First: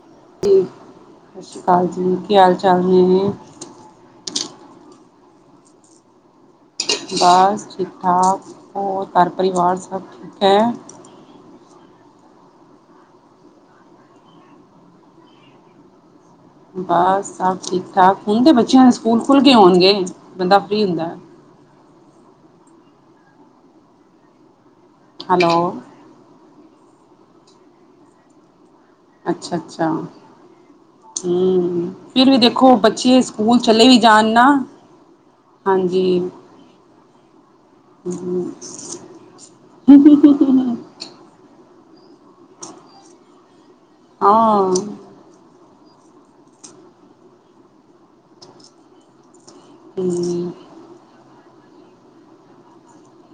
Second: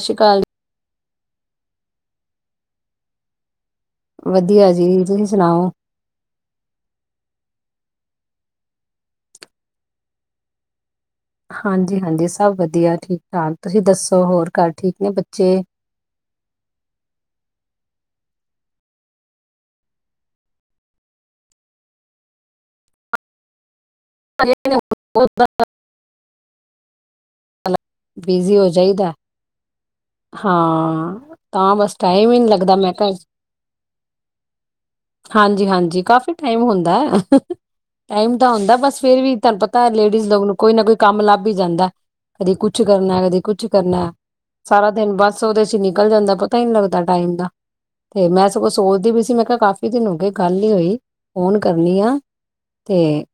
ਸਤਿ ਸ਼੍ਰੀ ਅਕਾਲ। ਸਤਿ ਸ਼੍ਰੀ ਅਕਾਲ ਜੀ, ਕੀ ਹਾਲ ਚਾਲ ਨੇ? ਵਧੀਆ ਜੀ ਤੁਸੀਂ ਸੁਣਾਓ। ਬਸ ਠੀਕ-ਠਾਕ ਹੋਰ ਘਰ ਪਰਿਵਾਰ ਸਭ ਠੀਕ ਹੈ। ਹਾਂਜੀ-ਹਾਂਜੀ, ਸਭ ਵਧੀਆ ਠੀਕ-ਠਾਕ, ਤੁਸੀਂ ਦੱਸੋ ਹੋਰ ਘਰ ਠੀਕ ਨੇ ਬੱਚੇ? ਬਸ ਸਭ ਠੀਕ-ਠਾਕ ਹੁਣ ਤਾਂ ਬੱਚਿਆਂ ਦੇ ਸਕੂਲ ਖੁੱਲ੍ਹ ਗਏ ਹੋਣਗੇ ਬੰਦਾ ਫਰੀ ਹੁੰਦਾ। ਹੈਲੋ [unintelligible] ਬਿਜੀ ਹੋ ਜਾਈਦਾ। ਅੱਛਾ-ਅੱਛਾ। ਹਾਂ ਤਾਂ ਹੂੰ, ਬਸ ਫਿਰ ਟਾਈਮ ਵੀ ਹੀ ਨਹੀਂ ਦੇਖੋ, ਲੱਗਦਾ ਮੈਂ ਕਿਹਾ ਬੱਚੇ ਸਕੂਲ ਚਲੇ ਵੀ ਜਾਣ ਨਾ ਹਾਂਜੀ-ਹਾਂਜੀ, ਹਾਂਜੀ ਕਾਫ਼ੀ ਟਾਈਮ ਹੁੰਦਾ। ਟਾਈਮ ਤਾਂ ਹੁੰਦਾ, ਬਸ ਫੇਰ ਵੀ ਤੁਹਾਨੂੰ ਪਤਾ ਲੇਡੀਜ਼ ਲੋਗ ਨੂੰ ਕੋਈ ਨਾ ਕੋਈ ਕੰਮ ਲੱਭ ਹੀ ਜਾਂਦਾ। ਕਦੀ ਕੁਛ ਕਰਨਾ, ਕਦੀ ਕੁਛ ਕਰਨਾ ਹਾਂ ਸਾਰਾ ਦਿਨ ਬਸ ਬਸ ਉਹਦੇ ਚ ਨਿਕਲ ਜਾਂਦਾ ਪਤਾ ਹੀ ਨਹੀਂ ਲੱਗਦਾ ਟਾਈਮ ਦਾ, ਤੇ ਮੈਂ ਸਗੋਂ ਸੋਚਦੀ ਪਈ ਸੀ ਮੈਂ ਕਿਹਾ ਕਾਫੀ ਕਾਫੀ ਦਿਨ ਹੋ ਗਏ, ਹਮ ਗੱਲ ਨੀ ਹੋਈ, ਫੋਨ ਕਰਨੀ ਆਂ ਤੇ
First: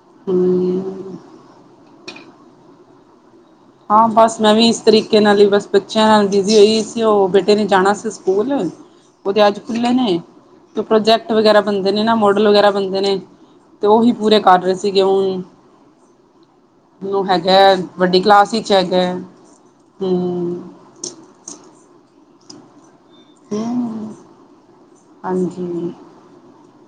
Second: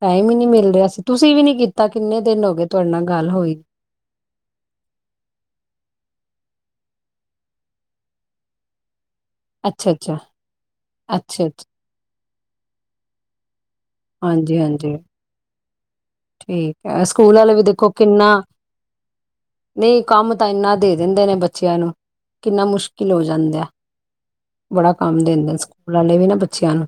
ਟਾਈਮ ਹੀ ਨਹੀਂ ਮਿਲ ਰਿਹਾ ਸੀ, ਹਮ ਤੁਸੀਂ ਵੀ ਨੀ ਕੀਤਾ ਕਿੰਨੇ ਦਿਨ ਹੋ ਗਏ ਤੁਹਾਡੇ ਨਾਲ ਗੱਲ ਹੋਈ? ਹਾਂ, ਬਸ ਮੈਂ ਵੀ ਇਸ ਤਰੀਕੇ ਨਾਲ ਹੀ ਬਸ ਬੱਚਿਆਂ ਨਾਲ ਬਿਜੀ ਹੋਈ ਸੀ, ਉਹ ਬੇਟੇ ਨੇ ਜਾਣਾ ਸੀ ਸਕੂਲ। ਉਹਦੇ ਅੱਜ ਅੱਛਾ ਖੁੱਲ੍ਹੇ ਅੱਛਾ ਨੇ, ਤੇ ਪ੍ਰੋਜੈਕਟ ਅੱਛਾ ਵਗੈਰਾ ਅੱਛਾ ਬਣਦੇ ਨੇ ਨਾ ਮੋਡਲ ਵਗੈਰਾ ਬਣਦੇ ਨੇ ਤੇ ਓਹੀ ਪੂਰੇ ਹਾਂਜੀ ਕਰ ਰਹੇ ਹਾਂਜੀ ਸੀਗੇ ਹੁਣ ਠੀਕ ਐ। ਨੂੰ ਸਕੂਲ ਹੈਗਾ ਵਾਲੇ ਵੀ ਦੇਖੋ ਵੱਡੀ ਕਿੰਨਾ, ਕਲਾਸ ਵਿੱਚ ਹੈਗਾ ਨਹੀਂ ਕੰਮ ਤਾਂ ਹਮ ਇੰਨਾ ਦੇ ਦਿੰਦੇ ਨੇ ਬੱਚਿਆਂ ਨੂੰ, ਕਿੰਨਾ ਮੁਸ਼ਕਿਲ ਹੋ ਜਾਂਦਾ। ਹਮ ਬੜਾ ਕੰਮ ਦਿੰਦੇ ਨੇ ਨਾ ਸਕੂਲ ਵਾਲੇ ਵੀ ਨਾ ਬੱਚਿਆਂ ਨੂੰ।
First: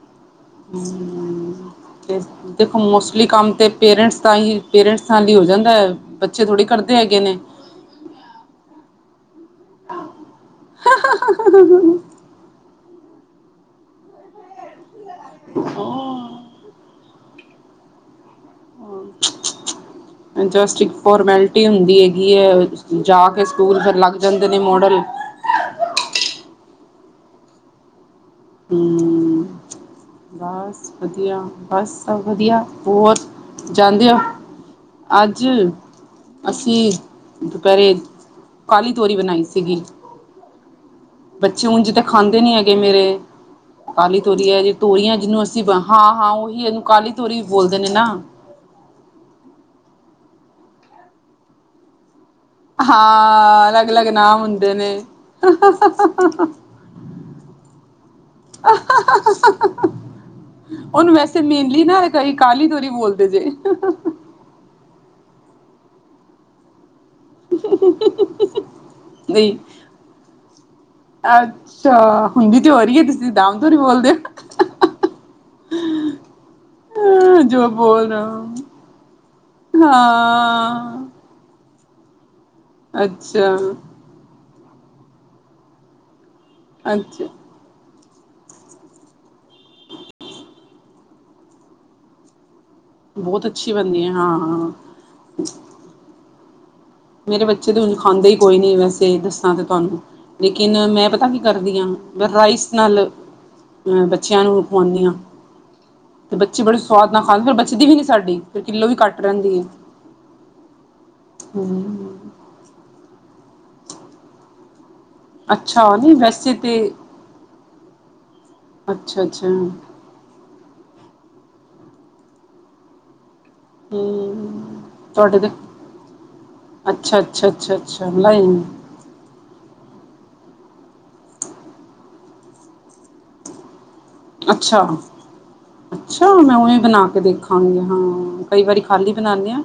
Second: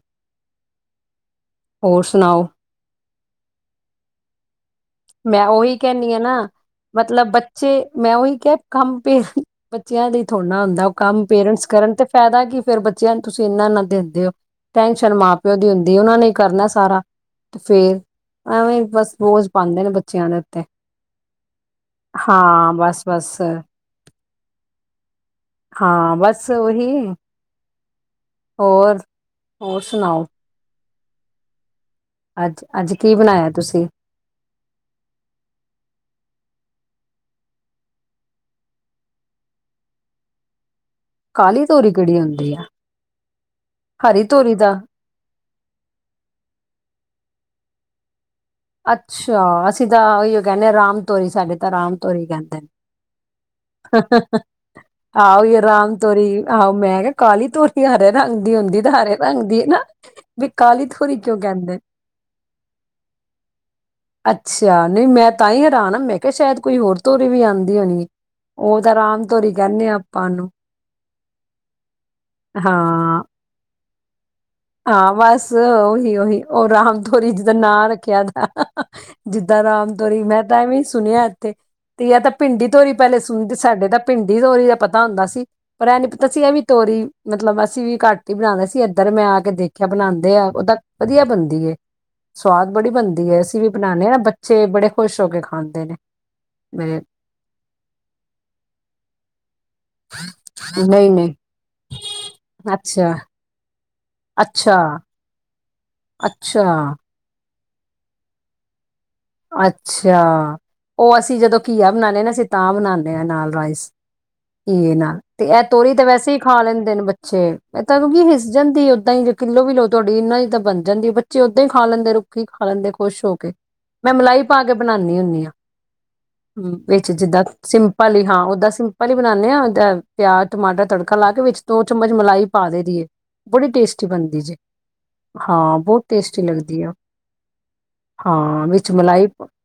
ਹੰ, ਹੋਰ ਤੇ ਸੁਣਾਓ ਦੇਖੋ ਮੋਸਟਲੀ ਕੰਮ ਤਾਂ ਪੇਰੈਂਟਸ ਦਾ ਹੀ ਪੇਰੈਂਟਸ ਨਾਲ ਹੀ ਹੋ ਮੈਂ ਜਾਂਦਾ ਉਹੀ ਕਹਿੰਦੀ ਹਾਂ ਨਾ ਬੱਚੇ ਥੋੜੇ ਕਰਦੇ ਹੈਗੇ ਮਤਲਬ ਨੇ। ਬੱਚੇ ਮੈਂ ਓਹੀ ਕਿਹਾ ਕੰਮ ਪੇਰੈਂਟਸ ਬੱਚਿਆਂ ਲਈ ਥੋੜਾ ਨਾ ਹੁੰਦਾ ਉਹ ਕੰਮ ਪੇਰੈਂਟਸ ਕਰਨ ਤੇ ਫ਼ਾਇਦਾ ਕਿ ਫੇਰ ਬੱਚਿਆਂ ਨੂੰ ਤੁਸੀਂ ਇਨਾਂ ਨਾ ਦਿੰਦੇ ਹੋ। ਟੈਨਸ਼ਨ ਮਾਂ ਪਿਓ ਦੀ ਹੁੰਦੀ ਏ, ਉਹਨਾਂ ਨੇ ਕਰਨਾ ਸਾਰਾ ਤੇ ਫੇਰ ਐਵੇਂ ਈ ਬਸ ਬੋਝ ਪਾਂਦੇ ਨੇ ਬੱਚਿਆਂ ਦੇ ਉੱਤੇ ਜਸਟ ਇੱਕ ਫੋਰਮੈਲਿਟੀ ਹੁੰਦੀ ਹੈਗੀ ਹੈ ਹਾਂ ਬਸ ਜਾ ਬਸ ਕੇ ਸਕੂਲ ਫਿਰ ਲੱਗ ਜਾਂਦੇ ਨੇ ਮੋਡਲ। ਹਾਂ, ਬਸ ਓਹੀ। ਹੂੰ, ਹੋਰ ਸੁਣਾਓ ਬਸ ਵਧੀਆ। ਬਸ ਸਭ ਵਧੀਆ ਅੱਜ ਅੱਜ ਕੀ ਹੋਰ ਬਣਾਇਆ ਤੁਸੀਂ ਜਾਂਦੇ ਹੋ? ਅੱਜ ਅਸੀਂ ਦੁਪਹਿਰੇ ਕਾਲੀ ਤੋਰੀ ਬਣਾਈ ਸੀਗੀ। ਕਾਲੀ ਬੱਚੇ ਹੁਣ ਤੋਰੀ ਜਿਦਾਂ ਕਿਹੜੀ ਖਾਂਦੇ ਹੁੰਦੀ ਨੀ ਆ ਹੈਗੇ ਮੇਰੇ ਕਾਲੀ ਹਰੀ ਤੋਰੀ ਐ ਜੇ ਦਾ ਤੋਰੀਆਂ ਐ ਜਿਨੂੰ ਅਸੀਂ ਬ ਹਾਂ-ਹਾਂ, ਉਹੀ ਇਹਨੂੰ ਕਾਲੀ ਤੋਰੀ ਵੀ ਬੋਲਦੇ ਨੇ ਨਾ। ਅੱਛਾ, ਅਸੀਂ ਤਾਂ ਉਹੀ ਕਹਿੰਦੇ ਆ ਰਾਮ ਤੋਰੀ ਸਾਡੇ ਤਾਂ ਰਾਮ ਤੋਰੀ ਕਹਿੰ ਹਾਂ ਅਲੱਗ ਅਲੱਗ ਨਾਮ ਹੁੰਦੇ ਨੇ ਹਾਂ ਓਹੀ ਰਾਮ ਤੋਰੀ ਆਹੋ ਮੈਂ ਕਿਹਾ ਕਾਲੀ ਤੋਰੀ ਹਰੇ ਰੰਗ ਦੀ ਹੁੰਦੀ ਤੇ ਹਰੇ ਰੰਗ ਦੀ ਏ ਨਾ। ਵਈ ਕਾਲੀ ਉਹਨੂੰ ਤੋਰੀ ਕਿਉਂ ਵੈਸੇ ਕਹਿੰਦੇ ਨੇ? ਮੇਨਲੀ ਨਾ ਕਈ ਕਾਲੀ ਤਰੀ ਬੋਲਦੇ ਜੇ। ਅੱਛਾ, ਨਹੀ ਮੈਂ ਤਾਂ ਹੀ ਹੈਰਾਨ ਆ, ਮੈਂ ਕਿਹਾ ਸ਼ਾਇਦ ਕੋਈ ਹੋਰ ਤੋਰੀ ਵੀ ਆਂਦੀ ਹੋਣੀ ਏ, ਉਹ ਤਾਂ ਰਾਮ ਤੋਰੀ ਨਹੀਂ ਕਹਿੰਦੇ ਆਂ ਆਪਾਂ ਉਹਨੂੰ। ਅੱਛਾ ਹੁੰਦੀ ਤੇ ਹੋਰੀ ਏ ਹਾਂ ਤੁਸੀਂ ਦਮ ਧੂਰੀ ਬੋਲਦੇ। ਹਾਂ ਬਸ ਓਹੀ-ਓਹੀ ਓ ਰਾਮਧੋਰੀ ਹੋ ਜਿੱਦਾ ਜੋ ਨਾਂ ਬੋਲ ਰਹੇ ਰੱਖਿਆ ਦਾ। ਹੋ ਜਿੱਦਾਂ ਰਾਮ ਤੋਰੀ ਮੈਂ ਤਾਂ ਐਵੇਂ ਈ ਹਾਂ ਸੁਣਿਆ ਐਥੇ। ਤੇ ਜੱਟਤਾਂ ਭਿੰਡੀ ਤੋਰੀ ਪਹਿਲੇ ਸੁਣਦੀ ਅੱਛਾ ਸਾਡੇ ਤਾਂ ਭਿੰਡੀ ਤੋਰੀ ਦਾ ਪਤਾ ਹੁੰਦਾ ਸੀ ਪਰ ਐ ਨੀ ਪਤਾ ਸੀ ਐ ਵੀ ਤੋਰੀ ਅੱਛਾ ਮਤਲਬ ਅਸੀਂ ਵੀ ਘੱਟ ਈ ਬਣਾਂਦੇ ਸੀ ਇੱਧਰ ਮੈਂ ਆ ਕੇ ਦੇਖਿਆ ਬਣਾਂਦੇ ਆ ਓਦਾ ਵਧੀਆ ਬਣਦੀ ਏ। ਸਵਾਦ ਬੜੀ ਬਣਦੀ ਐ ਬਹੁਤ ਅਸੀਂ ਵੀ ਅੱਛੀ ਬਣਦੀ ਬਨਾਣੇ ਆ ਹੈ ਨਾ ਹਾਂ ਬੱਚੇ ਹਾਂ ਬੜੇ ਖੁਸ਼ ਹੋ ਕੇ ਖਾਂਦੇ ਨੇ। [unintelligible] ਮੇਰੇ ਬੱਚੇ ਤੇ ਹੁਣ ਖਾਂਦੇ ਹੀ ਕੋਈ ਨੀਂ ਵੈਸੇ ਦੱਸਾਂ ਤੇ ਤੁਹਾਨੂੰ। ਲੇਕਿਨ ਮੈਂ ਨਹੀਂ ਪਤਾ ਨਹੀਂ ਕੀ ਕਰਦੀ ਹਾਂ ਮੈਂ ਰਾਈਸ ਨਾਲ ਅੱਛਾ ਅ ਬੱਚਿਆਂ ਨੂੰ ਅੱਛਾ ਖਵਾਨੀ ਆਂ, ਤੇ ਬੱਚੇ ਬੜੇ ਅੱਛਾ ਸਵਾਦ ਨਾਲ ਖਾਂਦੇ, ਫਿਰ ਬਚਦੀ ਵੀ ਨਹੀਂ ਸਾਡੀ। ਫਿਰ ਕਿੱਲੋ ਵੀ ਘੱਟ ਰਹਿੰਦੀ ਏ। ਅੱਛਾ, ਉਹ ਅਸੀਂ ਜਦੋਂ ਘੀਆ ਬਨਾਨੇ ਆਂ ਨਾ, ਅਸੀਂ ਤਾਂ ਬਨਾਨੇ ਆਂ ਰਾਈਸ, ਘੀਏ ਨਾਲ। ਤੇ ਇਹ ਤੋਰੀ ਅੱਛਾ ਤਾਂ ਨਹੀਂ ਵੈਸੇ ਹੀ ਖਾ ਤਾਂ ਲੈਂਦੇ ਨੇ ਬੱਚੇ। ਐ ਤਾਂ ਕਿਉਂਕਿ ਹਿਸ ਜਾਂਦੀ ਏ ਓਦਾਂ ਅੱਛਾ ਹੀ, ਜੇ ਅੱਛਾ ਕਿੱਲੋ ਵੀ ਲਓ ਤੁਹਾਡੀ ਇਹਨਾ ਈ ਤਾਂ ਬਣ ਜਾਂਦੀ ਏ। ਬੱਚੇ ਉੱਦਾਂ ਹੀ ਖਾ ਲੈਂਦੇ ਰੁੱਖੀ, ਖਾ ਲੈਂਦੇ ਖੁਸ਼ ਹੋ ਕੇ। ਮੈਂ ਮਲਾਈ ਪਾ ਕੇ ਹਮ ਬਨਾਨੀ ਤੁਹਾਡੇ ਹੁੰਦੀ ਤਾਂ ਆ। ਹੂੰ, ਵਿੱਚ ਅੱਛਾ ਜਿੱਦਾਂ ਅੱਛਾ ਅੱਛਾ ਅੱਛਾ ਸਿੰਪਲ ਹੀ, ਹਾਂ ਲਾਈਨ ਓਦਾਂ ਸਿੰ ਪਲੀ ਬਣਾਨੇ ਆ ਪਿਆਜ ਟਮਾਟਰ ਤੜਕਾ ਲਾ ਕੇ ਵਿੱਚ ਦੋ ਚਮਚ ਮਲਾਈ ਪਾ ਦੇ ਦਈ ਦੀ। ਬੜੀ ਟੇਸਟੀ ਬਣਦੀ ਜੇ। ਅੱਛਾ ਹਾਂ ਬੋਤ ਅੱਛਾ ਟੇਸਟੀ ਮੈਂ ਉਵੇਂ ਲੱਗਦੀ ਆ ਬਣਾ ਕੇ ਦੇਖਾਂਗੀ ਕਈ ਹਾਂ ਵਾਰੀ ਵਿੱਚ ਖਾਲੀ ਮਲਾਈ ਬਣਾਉਂਦੇ ਹਾਂ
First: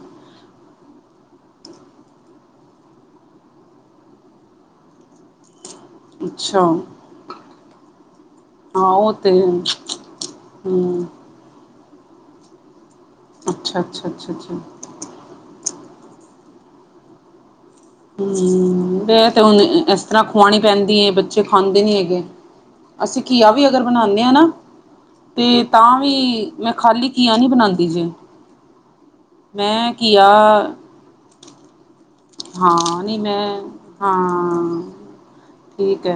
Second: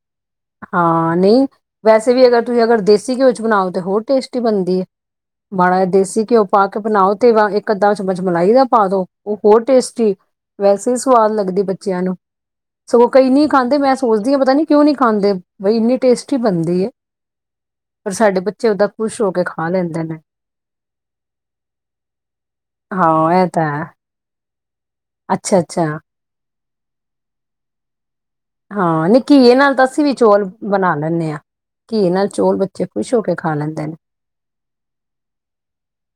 ਹਾਂ ਨਈ ਵੈਸੇ ਵੀ ਅਗਰ ਤੁਸੀਂ ਅਗਰ ਦੇਸੀ ਘਿਓ ਚ ਬਣਾਓ ਤੇ ਹੋਰ ਟੇਸਟੀ ਬਣਦੀ ਐ। ਮਾੜਾ ਜਾ ਦੇਸੀ ਘਿਓ ਅੱਛਾ ਪਾ ਕੇ ਬਣਾਓ ਤੇ ਵਿੱਚ ਇੱਕ ਅੱਧਾ ਚਮਚ ਮਲਾਈ ਦਾ ਹਾਂ ਪਾ ਦੋ ਉਹ ਤੇ ਓ ਹੋਰ ਟੇਸਟੀ ਵੈਸੇ ਈ ਹਮ ਸਵਾਦ ਲੱਗਦੀ ਬੱਚਿਆਂ ਨੂੰ ਸਗੋਂ ਕਈ ਨੀ ਖਾਂਦੇ ਅੱਛਾ ਮੈਂ ਅੱਛਾ ਸੋਚਦੀ ਅੱਛਾ ਆ ਅੱਛਾ ਪਤਾ ਨੀ ਕਿਉਂ ਨੀ ਖਾਂਦੇ ਬਈ ਇੰਨੀ ਟੇਸਟੀ ਬਣਦੀ ਏ। ਹੂੰ ਵੇ ਖੁਸ਼ ਹੋ ਤੇ, ਕੇ ਹੁਣ ਖਾ ਲੈਂਦੇ ਇਸ ਨੇ ਤਰਾਂ ਖਵਾਣੀ ਪੈਂਦੀ ਐ, ਬੱਚੇ ਖਾਂਦੇ ਨੀ ਹੈਗੇ। ਅਸੀਂ ਹਾਂ ਇਹ ਘੀਆ ਤਾਂ ਵੀ ਹੈ ਅਗਰ ਬਣਾਨੇ ਨੇ ਆ ਨਾ, ਅੱਛਾ ਤੇ ਅੱਛਾ ਤਾਂ ਵੀ ਮੈਂ ਖਾਲੀ ਕੀਆ ਨੀ ਬਣਾਂਦੀ ਜੇ। ਹਾਂ ਨੀ ਘੀਏ ਨਾਲ ਤਾਂ, ਮੈਂ ਅਸੀਂ ਵੀ ਘੀਆ ਚੌਲ ਬਣਾ ਲੈਂਨੇ ਆ। ਘੀਏ ਨਾਲ ਚੌਲ ਬੱਚੇ, ਹਾਂ ਖ਼ੁਸ਼ ਨਹੀਂ ਹੋ ਕੇ ਮੈਂ ਖਾ ਲੈਂਦੇ ਨੇ। ਹਾਂ ਠੀਕ ਐ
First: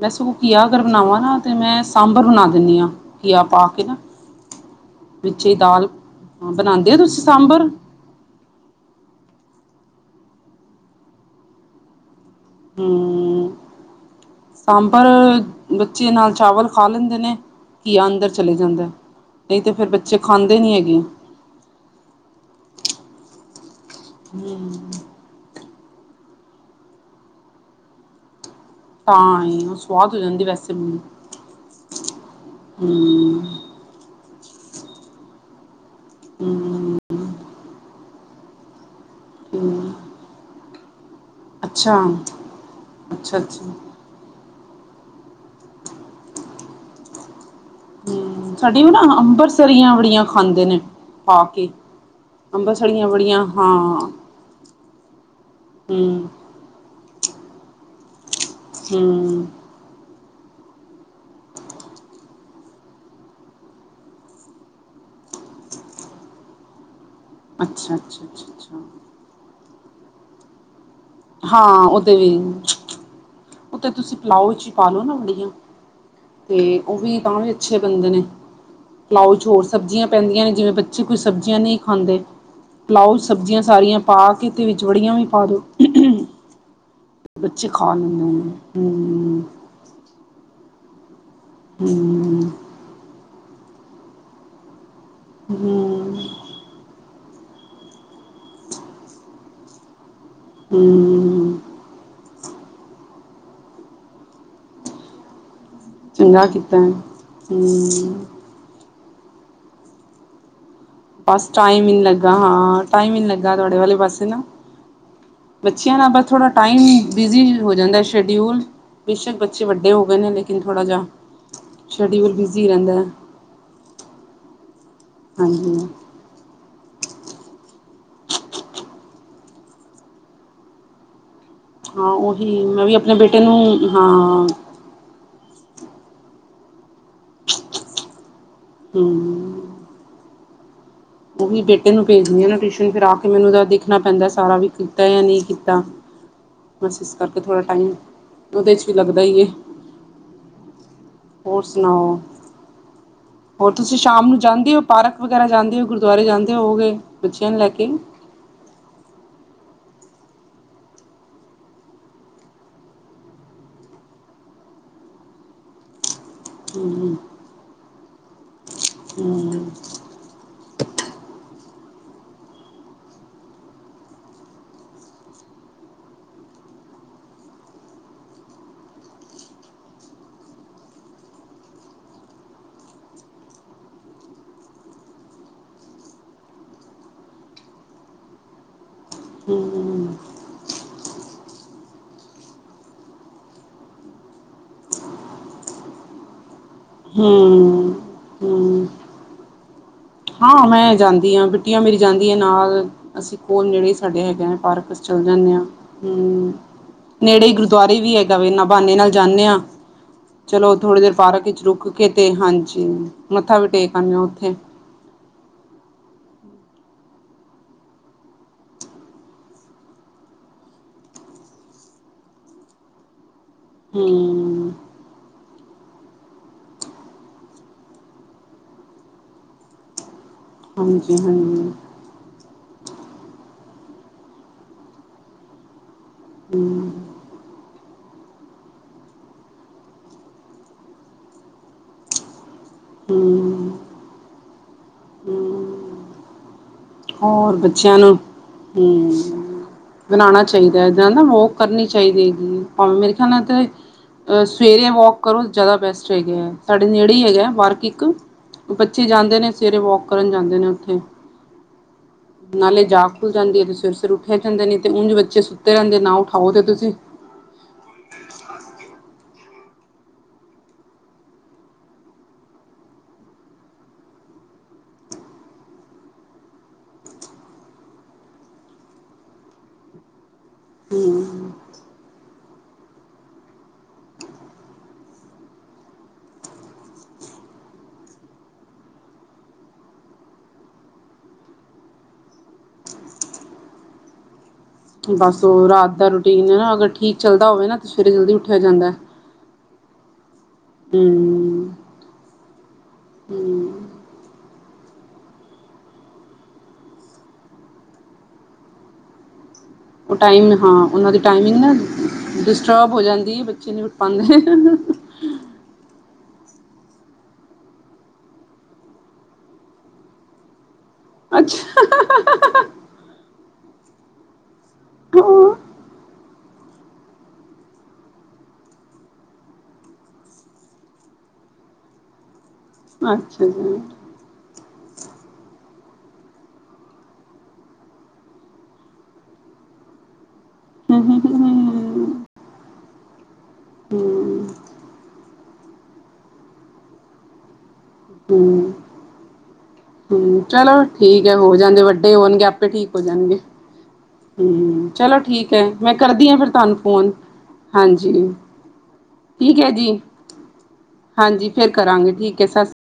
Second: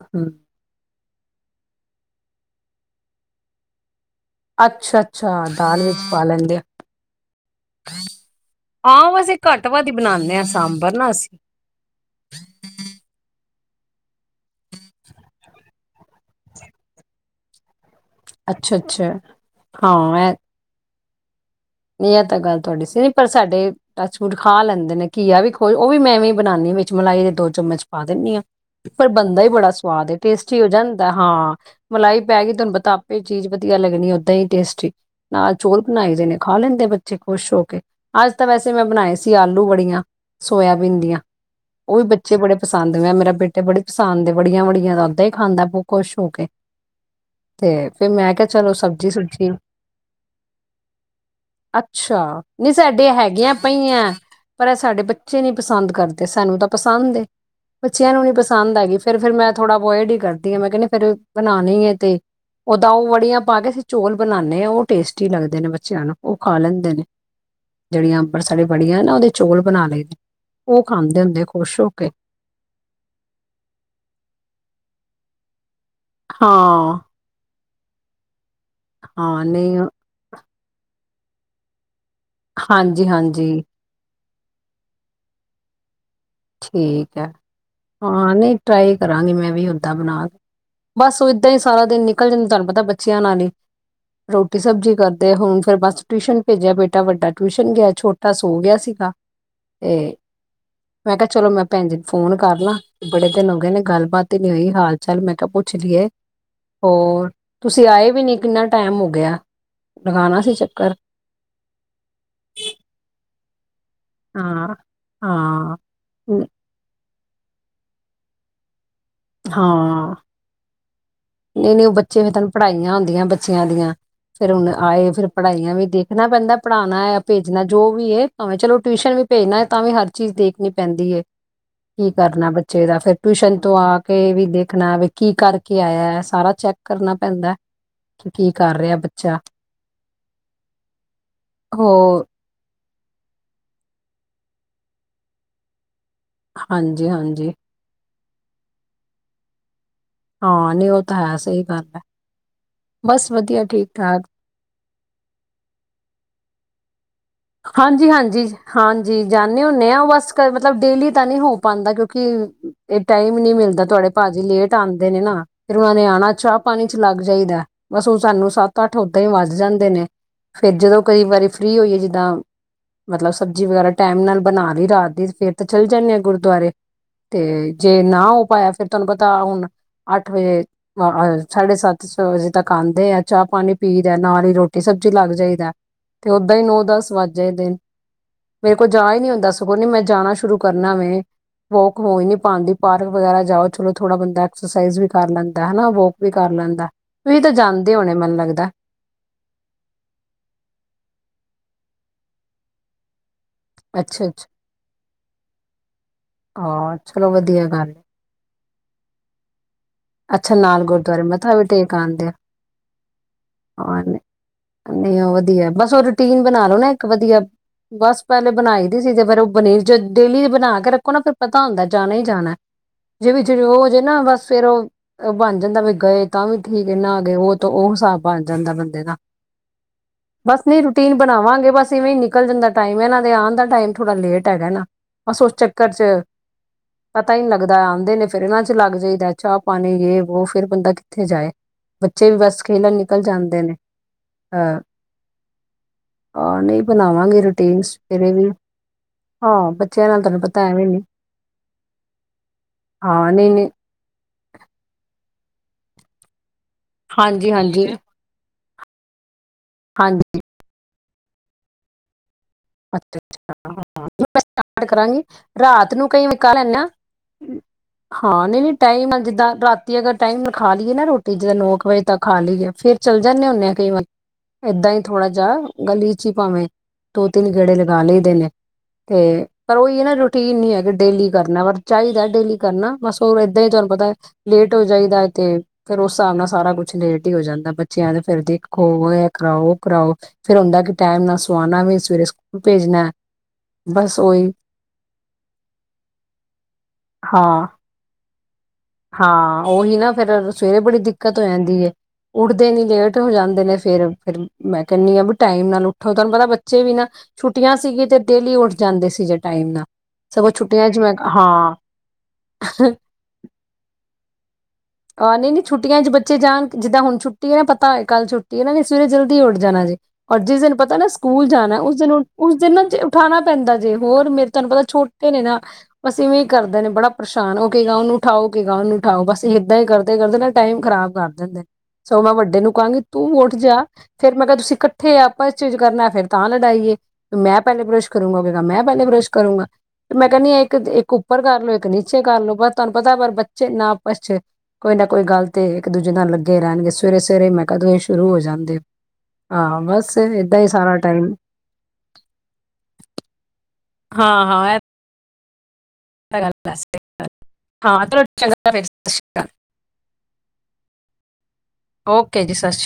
ਬਸ ਹਮ ਊ ਘੀਆ। ਅਗਰ ਬਣਾਵਾਂ ਨਾ ਤੇ ਮੈਂ, ਸਾਂਬਰ ਬਣਾ ਦਿੰਨੀ ਆ ਘੀਆ ਪਾ ਕੇ ਨਾ। ਅੱਛਾ ਅੱਛਾ ਵੀਚੇ ਦਾਲ ਵਿੱਚ ਪਾ ਲੈਂਦੇ ਬਣਾਂਦੇ ਓ ਤੁਸੀਂ ਸਾਂਬਰ? ਹਾਂ ਵੈਸੇ ਘੱਟ- ਵੱਧ ਈ, ਬਣਾਨੇ ਆ ਸਾਂਬਰ ਨਾ ਅਸੀਂ। ਹੂੰ। ਸਾਂਬਰ ਬੱਚੇ ਨਾਲ, ਚਾਵਲ ਖਾ ਲੈਂਦੇ ਨੇ। ਘੀਆ ਅੰਦਰ ਚਲੇ ਅੱਛਾ ਜਾਂਦਾ ਏ, ਅੱਛਾ ਨਈ ਤਾਂ ਫੇਰ ਬੱਚੇ ਖਾਂਦੇ ਨੀ ਹੈਗੇ। ਨਈ ਐ ਤਾਂ ਗੱਲ ਤੁਹਾਡੀ ਸਹੀ। ਪਰ ਸਾਡੇ ਟੱਚ ਵੁਡ ਖਾ ਲੈਂਦੇ ਨੇ। ਘੀਆ ਵੀ ਖੁ ਓ ਵੀ ਮੈਂ ਐਵੇਂ ਹੀ ਬਣਾਨੀ ਆ। ਵਿੱਚ ਮਲਾਈ ਦੇ ਦੋ ਚਮਚ ਪਾ ਦਨੀ ਆ। ਪਰ ਬੰਦਾ ਤਾਂ ਹੀ ਬੜਾ ਸਵਾਦ ਏ, ਜਾਂਦੀ ਟੇਸਟੀ ਹੋ ਵੈਸੇ ਮੈਨੂੰ ਜਾਂਦਾ ਹਾਂ। ਮਲਾਈ ਪੈ ਗਈ, ਤੁਹਾਨੂੰ ਪਤਾ ਆਪੇ ਹੂੰ ਚੀਜ਼ ਵਧੀਆ ਲੱਗਣੀ ਐ। ਓਦਾਂ ਈ ਟੇਸਟੀ ਨਾਲ ਚੋਲ ਬਣਾਈ ਦੇ ਨੇ, ਖਾ ਹੂੰ ਲੈਂਦੇ ਬੱਚੇ ਖੁਸ਼ ਹੋ ਕੇ। ਅੱਜ ਤਾਂ ਵੈਸੇ ਮੈਂ ਬਣਾਏ ਸੀ। ਅਸੀ ਆਲੂ- ਹੂੰ, ਬੜੀਆਂ ਸੋਇਆਬੀਨ ਦੀਆਂ। ਓ ਅੱਛਾ ਵੀ ਬੱਚੇ ਬੜੇ ਪਸੰਦ ਮੈਂ ਮੇਰਾ ਅੱਛਾ ਬੇਟੇ ਅੱਛਾ ਬੜੇ। ਪਸੰਦ ਏ ਬੜੀਆਂ, ਵੜੀਆਂ ਓਦਾਂ ਈ ਖਾਂਦਾ ਬੋ ਖੁਸ਼ ਹੋ ਕੇ। ਤੇ ਫੇਰ ਮੈਂ ਕਿਆ ਚਲੋ ਸਬਜ਼ੀ- ਸੁਬਜੀ। ਪਈਆਂ ਬੜੀਆਂ। ਖਾਂਦੇ ਨੇ। ਪਾ ਕੇ ਅੱਛਾ, ਨਈ ਅੰਬਰਸਰੀਆਂ ਸਾਡੇ ਬੜੀਆਂ ਹੈਗੀਐ ਹਾਂ ਪਈਐ। ਪਰ ਇਹ ਸਾਡੇ ਬੱਚੇ ਨਹੀਂ ਪਸੰਦ ਕਰਦੇ। ਹੂੰ ਸਾਨੂੰ ਤਾਂ ਪਸੰਦ ਹੈ। ਬੱਚਿਆਂ ਨੂੰ ਨੀ ਪਸਦ ਹੈ ਗੀ ਫੇਰ, ਫੇਰ ਹੂੰ ਮੈਂ ਥੋੜਾ ਬੋਇਡ ਹੀ ਕਰਦੀ ਆਂ। ਮੈਂ ਕਹਿੰਦੀ। ਫੇਰ ਬਣਾਉਣੀ ਹੈ ਤੇ, ਉਦਾ ਊਹ ਵੜੀਆਂ ਪਾ ਕੇ ਅਸੀਂ ਚੋਲ ਬਣਾਉਦੇ ਹਾਂ। ਉਹ ਟੇਸਟੀ ਲੱਗਦੇ ਨੇ ਬ- ਬੱਚਿਆਂ ਨੂੰ ਉਹ ਖਾ ਲੈਂਦੇ ਨੇ। ਅੱਛਾ ਜਿਹੜੀਆਂ ਅੱਛਾ ਅੰਬਰ ਅੱਛਾ ਸਾਰੀ ਅੱਛਾ ਬੜੀਆਂ ਨਾ ਉਹਦੇ ਚੋਲ ਬਣਾ ਲਏ ਦੇ ਨੇ। ਉਹ ਖਾਂਦੇ ਹੁੰਦੇ ਖੁਸ਼ ਹੋ ਕੇ। ਪ [unintelligible] ਉਹ ਤੇ ਤੁਸੀਂ ਪਲਾਓ ਵਿੱਚ, ਹੀ ਪਾ ਲਓ ਨਾ ਬੜੀਆਂ ਤੇ ਹਾਂ ਉਹ ਵੀ। ਤਾਂ ਵੀ ਅੱਛੇ ਬੰਦੇ ਨੇ। ਪੱਲਾਓ ਹਾਂ ਚ ਹੋਰ ਨਹੀਂ ਸਬਜ਼ੀਆਂ। ਪੈਂਦੀਆਂ ਨੇ। ਜਿਵੇਂ ਬੱਚੇ ਕੋਈ ਸਬਜ਼ੀਆਂ ਨਹੀਂ ਖਾਂਦੇ, ਹਾਂਜੀ ਪਲਾਓ ਹਾਂਜੀ ਸਬਜ਼ੀਆਂ ਸਾਰੀਆਂ। ਪਾ ਕੇ ਤੇ ਵਿਚ ਵੜੀਆਂ ਵੀ ਪਾ ਦੋ। ਠੀਕ ਐ, ਬੱਚੇ ਖਾ ਲੈਂਦੇ ਹਾਂ ਨੇ ਨਈ ਟਰਾਈ ਕਰਾਂਗੀ। ਹੂੰ ਮੈਂ ਵੀ ਓਦਾਂ ਬਣਾ। ਬਸ ਓ ਏਦਾਂ ਈ ਸਾਰਾ ਦਿਨ ਨਿਕਲ ਜਾਂਦਾ ਹੂੰ ਤੁਹਾਨੂੰ ਪਤਾ ਬੱਚਿਆਂ ਨਾਲ ਈ। ਰੋਟੀ- ਸਬਜ਼ੀ ਕਰਦੇ ਹੁਣ, ਫੇਰ ਬਸ। ਹੂੰ ਟਿਊਸ਼ਨ ਭੇਜਿਆ, ਬੇਟਾ ਵੱਡਾ ਟਿਊਸ਼ਨ ਗਿਆ। ਛੋਟਾ ਸੋ ਗਿਆ ਸੀਗਾ ਤੇ। ਹੂੰ। ਕਿਆ ਚਲੋ ਮੈਂ ਭੈਣ ਜੀ ਨੂੰ, ਫੋਨ ਕਰ ਲਾਂ ਬੜੇ ਦਿਨ ਹੋਗੇ ਨੇ ਗੱਲਬਾਤ ਈ ਨੀ ਹੋਈ। ਹਾਲ- ਚਾਲ ਮੈਂ ਕਿਆ ਪੁ ਪੁੱਛ ਲੀਏ। ਚੰਗਾ ਕੀਤਾ ਹੋਰ ਤੁਸੀਂ ਆਏ ਵੀ ਹੂੰ ਨੀ ਕਿੰਨਾ ਟੈਮ ਹੋ ਗਿਆ। ਲਗਾਣਾ ਸੀ ਚੱਕਰ। ਬਸ ਟਾਈਮ ਈ ਨੀ ਲੱਗਾ। ਹਾਂ ਟਾਈਮ ਈ ਨੀ ਲੱਗਾ। ਤੁਹਾਡੇ ਵਾਲੇ ਬਸ ਹਾਂ। ਹਾਂ ਬੱਚਿਆਂ ਨਾਲ ਬ ਥੋੜਾ ਟਾਈਮ ਬਿਜ਼ੀ ਹੋ ਜਾਂਦਾ ਹੈ ਸ਼ਡਿਊਲ। ਬੇਸ਼ੱਕ ਬੱਚੇ ਵੱਡੇ ਹੋ ਹਾਂ ਗਏ ਨੇ। ਲੇਕਿਨ ਥੋੜਾ ਜਿਹਾ ਨਹੀਂ ਨਹੀਂ ਉਹ ਬੱਚੇ ਫਿਰ ਸ਼ਡਿਊਲ ਤੁਹਾਨੂੰ ਬਿਜ਼ੀ ਹੀ ਰੈਂਦਾ ਪੜ੍ਹਾਈਆਂ ਹੈ। ਹੁੰਦੀਆਂ ਬੱਚਿਆਂ ਦੀਆਂ। ਫੇਰ ਹੁਣ ਆਏ ਫੇਰ ਪੜਾਈਆਂ ਹਾਂਜੀ ਵੀ ਦੇਖ। ਦੇਖਣਾ ਪੈਂਦਾ। ਪੜਾਉਣਾ ਹੈ, ਭੇਜਣਾ ਜੋ ਵੀ ਹੈ ਭਾਵੇਂ ਚਲੋ ਟਿਊਸ਼ਨ ਵੀ ਭੇਜਣਾ ਹੈ। ਤਾਂ ਵੀ ਹਰ ਚੀਜ਼ ਦੇਖਣੀ ਪੈਂਦੀ ਹੈ। ਕੀ ਹਾਂ ਕਰਨਾ ਉਹੀ ਬੱਚੇ ਮੈਂ ਵੀ ਦਾ ਫੇਰ ਆਪਣੇ ਬੇਟੇ ਨੂੰ ਟਿਊਸ਼ਨ ਤੋਂ ਆ ਕੇ ਵੀ। ਹਾਂ ਦੇਖਣਾ ਵੀ, ਕੀ ਕਰਕੇ ਆਇਆ ਸਾਰਾ ਚੈੱਕ ਕਰਨਾ। ਪੈਂਦਾ ਕਿ, ਕੀ ਕਰ ਰਿਹਾ ਬੱਚਾ। ਹੂੰ ਉਹੀ ਬੇਟੇ ਨੂੰ ਹੋ ਭੇਜਦੀ ਆ ਟਿਊਸ਼ਨ ਫਿਰ ਆ ਕੇ ਮੈਨੂੰ ਤਾਂ ਦੇਖਣਾ ਪੈਂਦਾ ਸਾਰਾ ਵੀ ਕੀਤਾ ਜਾਂ ਨਹੀਂ ਕੀਤਾ। ਬਸ ਹਾਂਜੀ ਇਸ ਕਰਕੇ ਹਾਂਜੀ ਥੋੜ੍ਹਾ ਟਾਈਮ ਉਹਦੇ ਚ ਵੀ ਲੱਗਦਾ ਹੀ ਏ। ਹਾਂ, ਨਹੀਂ ਉਹ ਤਾਂ ਹੈ ਸਹੀ ਗੱਲ ਹੈ, ਸੁਣਾਓ ਬਸ ਵਧੀਆ ਠੀਕ ਠਾਕ। ਜਾਦੇ ਹੋ ਪਾਰਕ ਵਗੈਰਾ ਜਾਂਦੇ ਹੋ ਗੁਰਦੁਆਰੇ ਜਾਂਦੇ ਹੋਗੇ। ਬੱਚਿਆਂ ਨੂੰ ਲੈ ਕੇ ਹਾਂਜੀ-ਹਾਂਜੀ। ਹਾਂਜੀ ਜਾਂਦੇ ਹੁੰਦੇ ਹਾਂ ਉਹ ਬਸ ਮਤਲਬ ਡੇਲੀ ਤਾਂ ਨਹੀਂ ਹੋ ਪਾਉਦਾ ਕਿਉਂਕਿ, ਇਹ ਟਾਈਮ ਨੀ ਮਿਲਦਾ ਤੁਹਾਡੇ ਭਾਜੀ ਲੇਟ ਆਉਂਦੇ ਨੇ ਨਾ, ਫਿਰ ਉਹਨਾ ਨੇ ਆਉਣਾ ਚ ਪਾਣੀ ਚ ਹੂੰ ਲੱਗ ਜਾਈਦਾ ਬਸ ਉਹ ਸਾਨੂੰ ਸੱਤ ਅੱਠ ਓਦਾਂ ਹੀ ਵੱਜ ਹੂੰ ਜਾਂਦੇ ਨੇ। ਫੇਰ ਜਦੋਂ ਕਈ ਵਾਰੀ ਫਰੀ ਹੋਈਏ ਜੀ, ਦਾ ਮਤਲਬ ਸਬਜ਼ੀ ਵਗੈਰਾ ਟਾਈਮ ਨਾਲ ਬਣਾ ਲਈ ਰਾਤ ਦੀ ਫੇਰ ਤਾਂ ਚੱਲ ਜਾਂਦੇ ਆ ਗੁਰਦੁਆਰੇ, ਤੇ ਜੇ ਨਾ ਹੋ ਪਾਇਆ ਫੇਰ ਤੁਹਾਨੂੰ ਪਤਾ ਹੁਣ ਅੱਠ ਵਜੇ, ਅ ਸਾਢੇ ਸੱਤ ਛੇ ਵਜੇ ਤੱਕ ਆਉਦੇ ਆ ਚਾਹ ਪਾਣੀ ਪੀ ਦਾ ਨਾਲ ਹੀ ਰੋਟੀ ਸਬਜ਼ੀ ਲੱਗ ਜਾਈਦਾ। ਤੇ ਓਦਾਂ ਹੀ ਨੌ ਦਸ ਵੱਜਏ ਦੇ, ਮੇਰੇ ਕੋਲ ਜਾ ਹੀ ਨਹੀਂ ਹੁੰਦਾ ਸਗੋਂ ਨੀ ਮੈਂ ਹੂੰ ਜਾਣਾ ਸ਼ੁਰੂ, ਕਰਨਾ ਮੈਂ, ਵੋਕ ਹੋ ਹੀ ਨਹੀਂ ਪਾਉਂਦੀ ਪਾਰਕ ਵਗੈਰਾ ਜਾਓ ਚਲੋ ਥੋੜਾ ਬੰਦਾ ਐਕਸਰਸਾਈਜ਼ ਵੀ ਕਰ ਲੈਂਦਾ ਹੈਨਾ ਵੋਕ ਵੀ ਕਰ ਲੈਂਦਾ। ਤੁਸੀਂ ਤਾਂ ਹੂੰ ਜਾਂਦੇ ਹੋਣੇ ਮਨ ਲੱਗਦਾ। ਹੂੰ ਹਾਂ ਮੈਂ ਜਾਂਦੀ ਹਾਂ ਬਿੱਟੀਆਂ ਮੇਰੀ ਜਾਂਦੀ ਆ ਨਾਲ ਅਸੀਂ ਕੋਨ ਜਿਹੜੇ ਸਾਡੇ ਅੱਛਾ ਹੈਗੇ ਅੱਛਾ ਹੈ ਪਾਰਕ। ਚੱਲ ਜਾਂਦੇ ਹਾਂ, ਹਾਂ ਚਲੋ ਨੇੜੇ ਹੀ ਵਧੀਆ ਗੱਲ ਗੁਰਦੁਆਰੇ ਹੈ। ਵੀ ਹੈਗਾ ਵਨਾ ਬਹਾਨੇ ਨਾਲ ਜਾਂਦੇ ਹਾਂ। ਅੱਛਾ ਚਲੋ ਨਾਲ ਥੋੜੀ ਦੇਰ ਗੁਰਦੁਆਰੇ ਪਾਰਕ ਮੱਥਾ ਵਿਚ ਵੀ ਰੁਕ ਟੇਕ ਕੇ ਆਉਂਦੇ ਤੇ ਆ ਹਾਂਜੀ ਮੱਥਾ ਵੀ ਟੇਕ ਆਉਂਦੇ ਹੋ ਉੱਥੇ। ਵਧੀਆ ਵਧੀਆ ਬਸ ਉਹ ਰੂਟੀਨ ਬਣਾ ਲੋ ਨਾ ਇੱਕ ਵਧੀਆ। ਬਸ ਪਹਿਲੇ ਬਣਾਈ ਦੀ ਸੀ ਤੇ ਫੇਰ ਉਹ ਬ ਡੇਲੀ ਬਣਾ ਕੇ ਰੱਖੋ ਨਾ ਫਿਰ ਪਤਾ ਹੁੰਦਾ ਜਾਣਾ ਹੀ ਜਾਣਾ। ਜੇ ਵਿੱਚ ਦੀ ਉਹ ਹੋ ਜੇ ਨਾ ਬਸ ਫਰ ਹੂੰ ਉਹ, ਉਹ ਬਣ ਜਾਂਦਾ ਵੀ ਗਏ ਤਾਂ ਵੀ ਠੀਕ ਨਾ ਗਏ ਉਹ ਤਾਂ ਉਹ ਹਿਸਾਬ ਬਣ ਜਾਂਦਾ ਬੰਦੇ ਦਾ। ਬਸ ਨੀ ਰੂਟੀਨ ਹਾਂਜੀ ਬਣਾਵਾਗੇ ਹਾਂਜੀ ਬਸ ਤਿਵੇਂ ਨਿਕਲ ਜਾਂਦਾ ਟਾਈਮ ਇਹਨਾ ਦੇ ਆਉਣ ਦਾ ਟਾਈਮ ਥੋੜਾ ਲੇਟ ਹੈਗਾ ਨਾ ਬਸ ਉਸ ਚੱਕਰ ਚ ਹੂੰ। ਪਤਾ ਈ ਨੀ ਲੱਗਦਾ ਆਉਦੇ ਨੇ ਫਿਰ ਇਹਨਾਂ ਚ ਲੱਗ ਜਾਈਦਾ ਚਾਹ ਪਾਣੀ ਯੇ ਵੋ ਫਿਰ ਬੰਦਾ ਕਿੱਥੇ ਜਾਏ। ਬੱਚੇ ਵੀ ਬਸ ਖੇਲਣ ਨਿਕਲ ਜਾਂਦੇ ਨੇ, ਹੂੰ ਅਹ। ਹੂੰ ਆਹ ਨਈ ਬਣਾਵਾਗੇ ਹੋਰ ਰੂਟੀਨ ਬੱਚਿਆਂ ਨੂੰ ਫੇਰ ਏ ਵੀ। ਹੂੰ, ਹਾਂ ਬੱਚਿਆਂ ਨਾਲ ਤੁਹਾਨੂੰ ਬਣਾਣਾ ਪਤਾ ਚਾਈਦਾ ਐਵੇਂ ਇਹ ਨੀ ਦੇ ਨਾ ਉਹ ਕਰਨੀ ਚਾਈਦੀ ਹੈਗੀ ਭਾਵੇਂ ਮੇਰੇ ਖਿਆਲ ਹਾਂ ਨਾਲ ਨਹੀਂ ਤਾਂ ਨਹੀਂ ਅਹ ਸਵੇਰੇ ਵੋਕ ਕਰੋ ਜ਼ਿਆਦਾ ਬੈਸਟ ਹੈਗਾ, ਸਾਡੇ ਨੇੜੇ ਈ ਹੈਗਾ ਹਾਂਜੀ ਪਾਰਕ ਹਾਂਜੀ ਇੱਕ। ਬੱਚੇ ਜਾਂਦੇ ਨੇ ਸਵੇਰੇ ਵੋਕ ਕਰਨ ਹਾਂਜੀ ਜਾਂਦੇ ਨੇ ਉੱਥੇ। ਨਾਲੇ ਜਾਗ ਅੱਛਾ ਖੁੱਲ ਜਾਂਦੀ ਏ ਜ ਸਵੇਰੀ-ਸਵੇਰੀ ਉੱਠਿਆ ਮੈਂ ਜਾਂਦੇ ਨੇ ਸਟਾਰਟ ਤੇ ਉਝ ਕਰਾਂਗੀ ਬੱਚੇ ਸੁੱਤੇ ਰਾਤ ਰਹਿੰਦੇ ਆ ਨੂੰ ਨਾ ਕਈ ਮੈਂ ਉਠਾਓ ਕਰ ਤੇ ਲੈਂਦੇ ਤੁਸੀਂ ਹਾਂ [inaudible] ਹਾਂ ਨਹੀਂ ਨਹੀਂ ਟਾਈਮ ਜਿੱਦਾਂ ਰਾਤੀ ਅਗਰ ਟਾਈਮ ਖਾ ਲਈਏ ਨਾ ਰੋਟੀ ਜਿੱਦਾਂ ਨੌ ਕੁ ਵਜੇ ਤੱਕ ਖਾ ਲਈਏ ਫੇਰ, ਚੱਲ ਜਾਂਦੇ ਹੁੰਦੇ ਆ ਕਈ ਵਾਰ, ਏਦਾਂ ਹੀ ਥੋੜ੍ਹਾ ਜਿਹਾ ਗਲੀ ਚ ਹੀ ਭਾਵੇਂ। ਦੋ ਤਿੰਨ ਗੇੜੇ ਲਗਾ ਲਈਏ ਦੇ ਨੇ ਤੇ ਪਰ ਉਹੀ ਨਾ ਰੋ ਰਟੀਨ ਨਹੀਂ ਹੈਗੇ ਡੇਲੀ ਕਰਨਾ ਪਰ ਚਾਹੀਦਾ ਡੇਲੀ ਕਰਨਾ ਬਸ ਹੋਰ ਏਦਾਂ ਹੀ ਤੁਹਾਨੂੰ ਪਤਾ, ਲੇਟ ਹੋ ਜਾਈਦਾ ਤੇ, ਫਿਰ ਉਸ ਹਿਸਾਬ ਨਾਲ ਸਾਰਾ ਕੁਛ ਲੇਟ ਹੀ ਹੋ ਜਾਂਦਾ ਬੱਚਿਆਂ ਦੇ ਫਿਰ ਦੇਖੋ ਇਹ ਕਰਾਓ ਉਹ ਕਰਾਓ। ਫਿਰ ਹੁੰਦਾ ਕਿ ਟਾਈਮ ਨਾ ਸੁਵਾਣਾ ਵੀ ਸਵੇਰੇ ਸਕੂਲ ਭੇਜਣਾ, ਬਸ ਉਹੀ। ਬਸ ਉਹ ਰਾਤ ਦਾ ਰੂਟੀਨ ਹੈ ਨਾ ਅਗਰ ਠੀਕ ਚੱਲਦਾ ਹਾਂ ਹੋਵੇ ਨਾ ਤਾਂ ਸਵੇਰੇ ਜਲਦੀ ਉੱਠਿਆ ਜਾਂਦਾ। ਹਾਂ, ਉਹੀ ਨਾ ਫੇਰ ਸਵੇਰੇ ਬੜੀ ਦਿੱਕਤ ਹੋ ਹੂੰ ਜਾਂਦੀ ਹੈ। ਉੱਠਦੇ ਨੀ ਲੇਟ ਹੋ ਜਾਂਦੇ ਨੇ ਫਿਰ, ਫਿਰ ਮੈਂ ਕਹਿੰਦੀ ਹਾਂ ਵੀ ਟਾਈਮ ਨਾਲ ਉੱਠੋ ਤੁਹਾਨੂੰ ਪਤਾ ਬੱਚੇ ਵੀ ਨਾ, ਛੁੱਟੀਆਂ ਸੀ ਗੀਆ ਤੇ ਡੇਲੀ ਉੱਠ ਜਾਂਦੇ ਸੀਗੇੇ ਟਾਈਮ ਨਾਲ। ਉਹ ਟਾਈਮ ਸਗੋਂ ਹਾਂ ਛੁੱਟੀਆਂ ਚ ਉਹਨਾਂ ਮੈਂ ਦੀ ਟਾਈਮਿੰਗ ਨਾ ਹਾਂ ਡਿਸਟਰਬ ਹੋ ਜਾਂਦੀ ਏ ਬੱਚੇ ਨੇ ਪੰਨ ਆਹ ਨੇ ਨੀ ਛੁੱਟੀਆਂ ਚ ਬੱਚੇ ਜਾਣ ਜਿੱਦਾਂ ਹੁਣ ਛੁੱਟੀ ਏ ਪਤਾ ਹੋਏ ਕੱਲ੍ਹ ਛੁੱਟੀ ਇਹਨਾ ਨੇ ਸਵੇਰੇ ਜਲਦੀ ਉੱਠ ਜਾਣਾ ਜੇ। ਔਰ ਜਿਸ ਦਿਨ ਪਤਾ ਨਾ ਸਕੂਲ ਜਾਣਾ ਅੱਛਾ ਉਸ ਦਿਨ ਉਸ ਦਿਨ ਨਾ ਉੱਠਾਣਾ ਪੈਂਦਾ ਜੇ ਹੋਰ ਮੇਰੇ ਤੁਹਾਨੂੰ ਪਤਾ ਛੋਟੇ ਨੇ ਨਾ ਹਾਂ ਅਸੀ ਵੀ ਕਰਦੇ ਨੇ ਬੜਾ ਪਰੇਸ਼ਾਨ, ਉਹ ਕੇਗਾ ਉਹਨੂੰ ਉਠਾਓ, ਉਹ ਕੇਗਾ ਉਹਨੂੰ ਉਠਾਓ ਬਸ। ਇਦਾਂ ਈ ਕਰਦੇ-ਕਰਦੇ ਨਾ ਟਾਈਮ ਖ਼ਰਾਬ ਕਰ ਦਿੰਦੇ, ਸੋ ਮੈਂ ਵੱਡੇ ਨੂੰ ਕਹਾਂਗੀ ਤੂੰ ਅੱਛਾ ਉੱਠ ਜੀ ਜਾ। ਫੇਰ ਮੈਂ ਕਿਹਾ ਤੁਸੀਂ ਇਕੱਠੇ ਆਪਾਂ ਚ ਕਰਨਾ ਫੇਰ ਤਾਂ ਲੜਾਈ ਏ। ਮੈਂ ਪਹਿਲੇ ਬਰੱਸ਼ ਕਰੂੰਗਾ, ਮੈਂ ਪਹਿਲੇ ਬਰੱਸ਼ ਕਰੂੰਗਾ ਮੈਂ ਕਹਿੰਨੀ ਹੂੰ ਇੱਕ ਉੱਪਰ ਕਰ ਲਓ ਇੱਕ ਨੀਚੇ ਕਰ ਲਓ ਪਰ ਤੁਹਾਨੂੰ ਪਤਾ ਪਰ ਬੱਚੇ ਨਾ ਬੱਚੇ ਕੋਈ ਨਾ ਕੋਈ ਗੱਲ ਤੇ ਇੱਕ-ਦੂਜੇ ਨਾਲ ਲੱਗੇ ਰਹਿਣਗੇ ਸਵੇਰੇ-ਸਵੇਰੇ ਮੈਂ ਕਦੋਂ ਇਹ ਸ਼ੁਰੂ ਹੋ ਜਾਂਦੇ ਹਾਂ, ਬਸ ਏਦਾਂ ਈ ਸਾਰਾ ਟਾਈਮ ਜਾਂਨੇ ਵੱਡੇ ਹੋਣਗੇ ਆਪੇ ਠੀਕ ਹੋ ਜਾਣਗੇ। ਹਾਂ-ਹਾਂ ਐ ਹੂੰ ਚਲੋ ਠੀਕ ਏ, ਮੈਂ ਕਰਦੀ ਆ ਫਿਰ ਤੁਹਾਨੂੰ ਹੈ ਫ਼ੋਨ ਹਾਂ ਚਲੋ ਹਾਂਜੀ। ਚੰਗਾ ਫਿਰ ਸਤਿ ਸ਼੍ਰੀ ਅਕਾਲ ਠੀਕ ਐ ਜੀ, ਹਾਂਜੀ ਫੇਰ ਕਰਾਂਗੇ ਠੀਕ ਓਕੇ ਏ ਜੀ ਸ਼੍ਰੀ ਸਤਿ ਅਕਾਲ